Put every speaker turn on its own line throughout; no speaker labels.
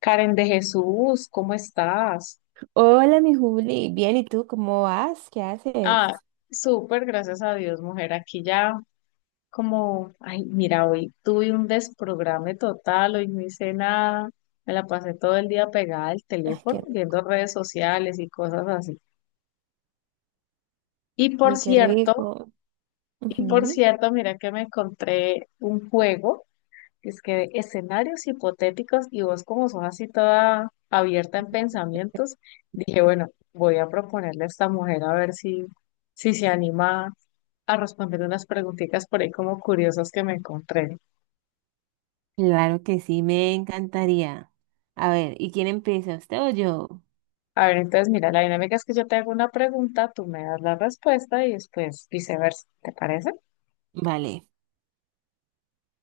Karen de Jesús, ¿cómo estás?
Hola, mi Juli. Bien, ¿y tú cómo vas? ¿Qué haces?
Ah, súper, gracias a Dios, mujer. Aquí ya como, ay, mira, hoy tuve un desprograme total, hoy no hice nada, me la pasé todo el día pegada al
Ay,
teléfono,
qué,
viendo redes sociales y cosas así. Y por
qué
cierto,
rico. Ujú.
mira que me encontré un juego. Es que escenarios hipotéticos y vos como sos así toda abierta en pensamientos, dije, bueno, voy a proponerle a esta mujer a ver si, si se anima a responder unas preguntitas por ahí como curiosas que me encontré.
Claro que sí, me encantaría. A ver, ¿y quién empieza, usted o yo?
A ver, entonces mira, la dinámica es que yo te hago una pregunta, tú me das la respuesta y después viceversa, ¿te parece?
Vale.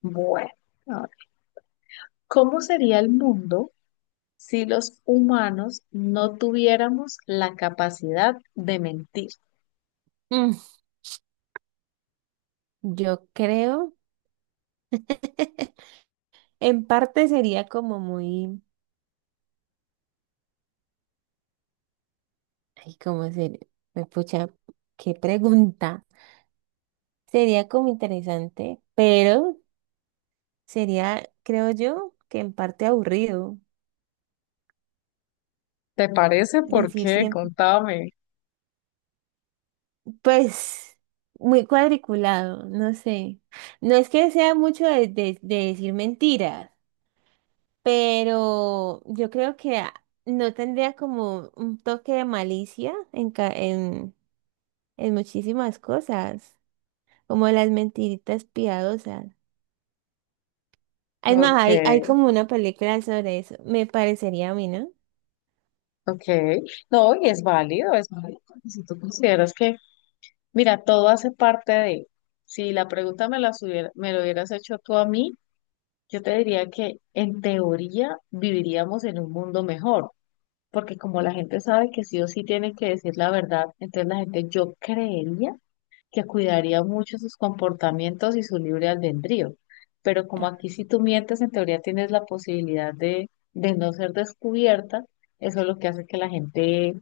Bueno, a ver, ¿cómo sería el mundo si los humanos no tuviéramos la capacidad de mentir?
Mm, Yo creo, en parte sería como muy, ay, cómo se, me pucha, qué pregunta. Sería como interesante, pero sería, creo yo, que en parte aburrido
¿Te parece? ¿Por
decir
qué?
siempre.
Contame.
Pues muy cuadriculado, no sé. No es que sea mucho de, de decir mentiras, pero yo creo que no tendría como un toque de malicia en, en muchísimas cosas, como las mentiritas piadosas. Es más,
Ok,
hay como una película sobre eso, me parecería a mí, ¿no?
ok. No, y es válido, es válido. Porque si tú consideras que, mira, todo hace parte de, si la pregunta me la hubiera, me lo hubieras hecho tú a mí, yo te diría que en teoría viviríamos en un mundo mejor, porque como la gente sabe que sí o sí tiene que decir la verdad, entonces la gente, yo creería que cuidaría mucho sus comportamientos y su libre albedrío. Pero como
Ah,
aquí si tú mientes, en teoría tienes la posibilidad de no ser descubierta, eso es lo que hace que la gente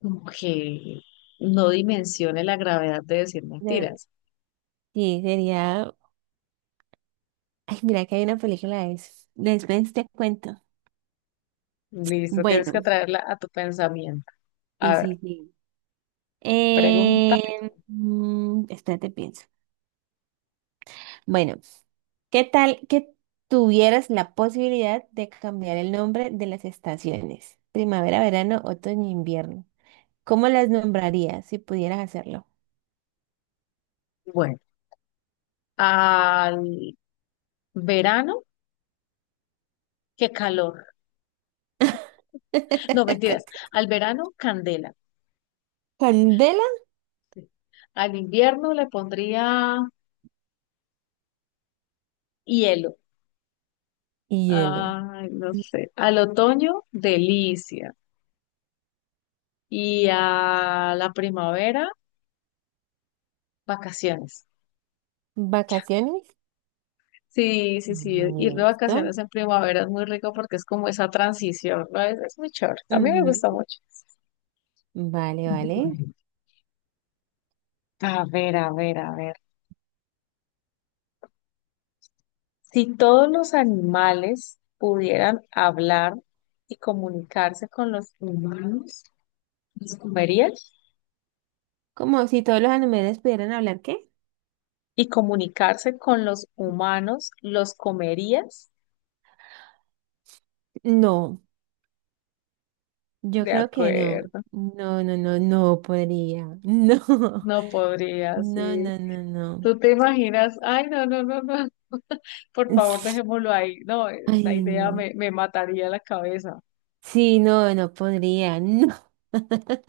como que no dimensione la gravedad de decir
de-
mentiras.
sí, sería... Ay, mira que hay una película de eso. Después te cuento.
Listo, tienes que
Bueno,
traerla a tu pensamiento.
sí,
A ver,
sí, sí.
pregúntame tú.
Eh, espérate, pienso. Bueno, ¿qué tal que tuvieras la posibilidad de cambiar el nombre de las estaciones? Primavera, verano, otoño, invierno. ¿Cómo las nombrarías si pudieras hacerlo?
Bueno, al verano, qué calor. No, mentiras. Al verano, candela.
Candela
Al invierno le pondría hielo.
y hielo.
Ay, no sé. Al otoño, delicia. Y a la primavera, vacaciones.
¿Vacaciones?
Sí, sí, sí. Ir de
Listo.
vacaciones en primavera es muy rico porque es como esa transición, ¿no? Es muy chévere. A mí me gusta
Ujú.
mucho.
Vale, vale.
Bueno, a ver, a ver, a ver. Si todos los animales pudieran hablar y comunicarse con los humanos, ¿los comerías?
Como si todos los animales pudieran hablar, ¿qué?
¿Y comunicarse con los humanos, los comerías?
No, yo
De
creo que no.
acuerdo.
No, no, no, no podría. No.
No podría,
No,
sí.
no, no, no.
¿Tú te imaginas? Ay, no, no, no, no. Por favor, dejémoslo ahí. No, esa
Ay,
idea
no.
me mataría la cabeza.
Sí, no, no podría. No.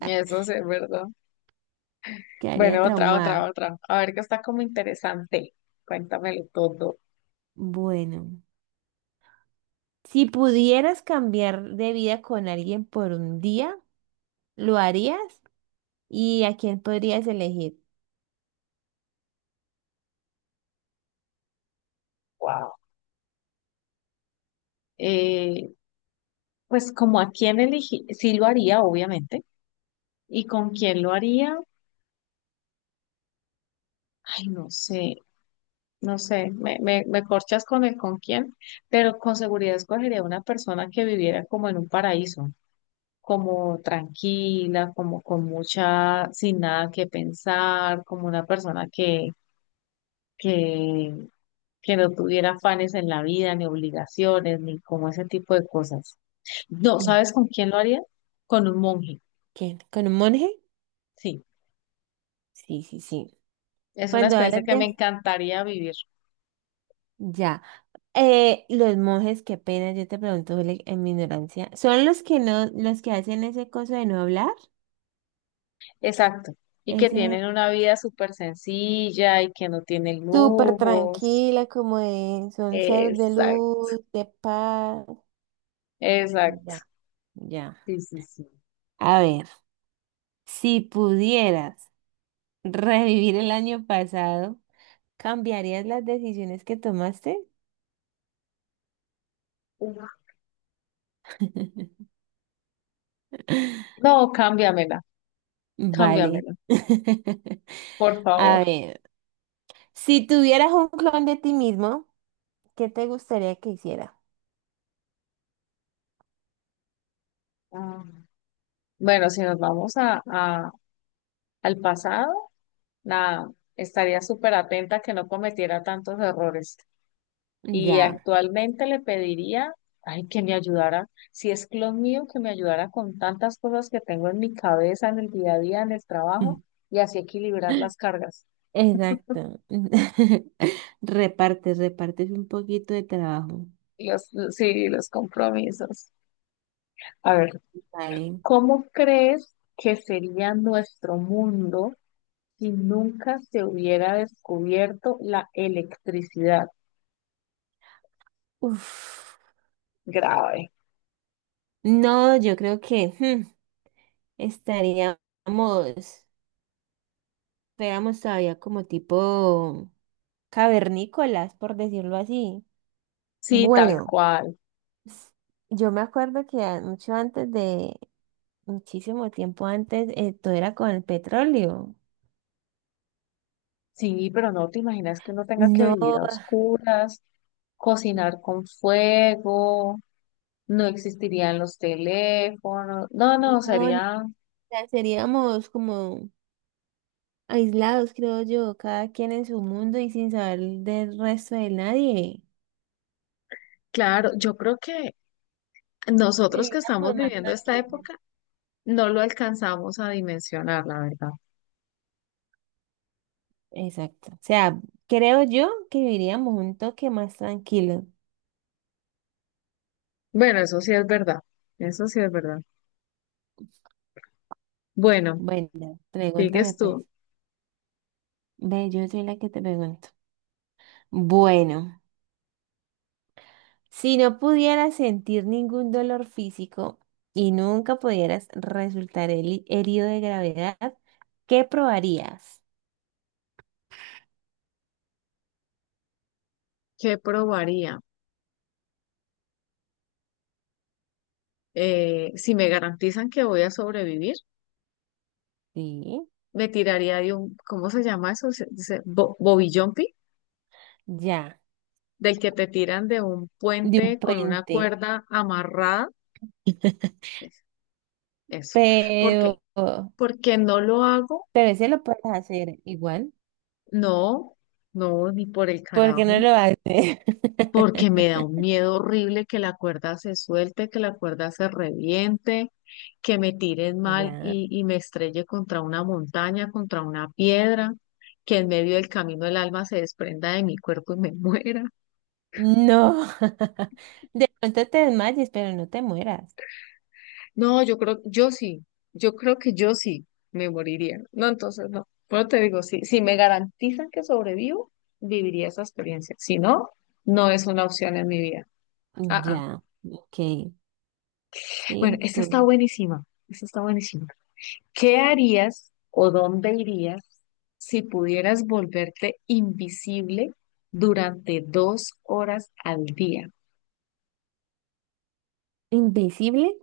Eso sí es verdad.
Quedaría
Bueno, otra, otra,
traumada.
otra. A ver, que está como interesante. Cuéntamelo todo.
Bueno, si pudieras cambiar de vida con alguien por un día, ¿lo harías? ¿Y a quién podrías elegir?
Wow. Eh, pues como a quién elegí, sí lo haría, obviamente. ¿Y con quién lo haría? Ay, no sé, no sé. Me corchas con el con quién, pero con seguridad escogería una persona que viviera como en un paraíso. Como tranquila, como con mucha, sin nada que pensar, como una persona que, que no tuviera afanes en la vida, ni obligaciones, ni como ese tipo de cosas. No,
Mm.
¿sabes con quién lo haría? Con un monje,
¿Quién? ¿Con un monje?
sí.
Sí, sí, sí.
Es una
Cuando
experiencia
hablas
que me
de...
encantaría vivir.
Ya. Los monjes, qué pena, yo te pregunto Juli, en mi ignorancia. ¿Son los que no, los que hacen ese coso de no hablar?
Exacto. Y que
Ese...
tienen una vida súper sencilla y que no tienen
Súper
lujos.
tranquila, como de son ser de
Exacto,
luz, de paz.
exacto.
Ya, ya.
Sí, sí, sí.
A ver, si pudieras revivir el año pasado, ¿cambiarías las decisiones que tomaste?
Uf. No, cámbiamela,
Vale.
cámbiamela, por
A
favor.
ver, si tuvieras un clon de ti mismo, ¿qué te gustaría que hiciera?
Ah, Bueno, si nos vamos al pasado, nada, estaría súper atenta a que no cometiera tantos errores. Y
Ya.
actualmente le pediría, ay, que me ayudara, si es clon mío, que me ayudara con tantas cosas que tengo en mi cabeza, en el día a día, en el trabajo, y así equilibrar las cargas,
Exacto. Repartes, repartes un poquito de trabajo.
y los, sí, los compromisos. A ver,
Vale.
¿cómo crees que sería nuestro mundo si nunca se hubiera descubierto la electricidad?
Uf.
Grave.
No, yo creo que hmm, estaríamos, fuéramos todavía como tipo cavernícolas, por decirlo así.
Sí, tal
Bueno,
cual.
s- yo me acuerdo que mucho antes de, muchísimo tiempo antes, todo era con el petróleo.
Sí, pero no te imaginas que uno tenga que vivir
No,
a oscuras, cocinar con fuego, no existirían los teléfonos. No, no,
no, o
sería...
sea, seríamos como aislados, creo yo, cada quien en su mundo y sin saber del resto de nadie.
Claro, yo creo que nosotros que estamos
Vivíamos más
viviendo esta
tranquilos.
época no lo alcanzamos a dimensionar, la verdad.
Exacto. O sea, creo yo que viviríamos un toque más tranquilo.
Bueno, eso sí es verdad, eso sí es verdad. Bueno,
Bueno, pregúntame
sigues
pues.
tú,
Ve, yo soy la que te pregunto. Bueno, si no pudieras sentir ningún dolor físico y nunca pudieras resultar herido de gravedad, ¿qué probarías?
¿qué probaría? Si me garantizan que voy a sobrevivir,
Sí,
me tiraría de un, ¿cómo se llama eso? Bobby jumping,
ya,
del que te tiran de un
de un
puente con una
puente,
cuerda amarrada. Es- Eso. ¿Por qué?
pero
Porque no lo hago,
ese lo puedes hacer igual,
no, no, ni por el
porque no
carajo,
lo haces.
porque me da un miedo horrible que la cuerda se suelte, que la cuerda se reviente, que me tiren mal
Ya.
y me estrelle contra una montaña, contra una piedra, que en medio del camino el alma se desprenda de mi cuerpo y me muera.
No, de pronto te desmayes, pero no te mueras.
No, yo creo, yo sí, yo creo que yo sí me moriría. No, entonces no. Bueno, te digo, si, si me garantizan que sobrevivo, viviría esa experiencia. Si no, no es una opción en mi vida. Ah, ah.
Ya, ok.
Bueno, esta está
Entonces,
buenísima. Esta está buenísima. ¿Qué harías o dónde irías si pudieras volverte invisible durante 2 horas al día?
¿invisible?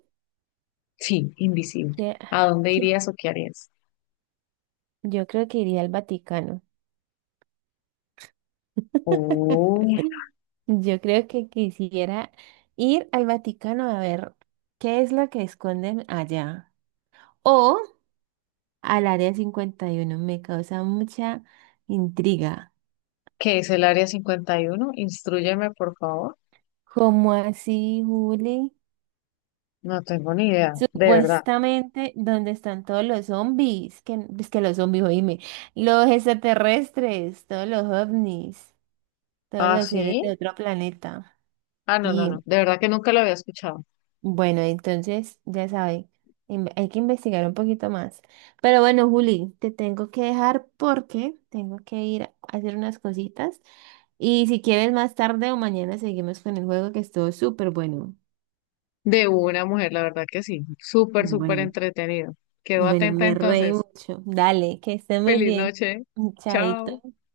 Sí, invisible.
¿Qué-
¿A dónde
qué?
irías o qué harías?
Yo creo que iría al Vaticano.
Oh.
Yo creo que quisiera ir al Vaticano a ver qué es lo que esconden allá. O al Área 51. Me causa mucha intriga.
¿Qué es el área 51? Instrúyeme, por favor.
¿Cómo así, Juli?
No tengo ni idea, de verdad.
Supuestamente, ¿donde están todos los zombies? Que, es que los zombies, oíme. Los extraterrestres, todos los ovnis, todos
¿Ah,
los seres de
sí?
otro planeta.
Ah, no, no, no.
Y
De verdad que nunca lo había escuchado.
bueno, entonces, ya sabe, hay que investigar un poquito más. Pero bueno, Juli, te tengo que dejar porque tengo que ir a hacer unas cositas. Y si quieres, más tarde o mañana seguimos con el juego que estuvo súper bueno.
De una mujer, la verdad que sí. Súper, súper
Bueno.
entretenido. Quedo
Bueno,
atenta
me reí
entonces.
mucho. Dale, que esté muy
Feliz
bien.
noche. Chao.
Chaito.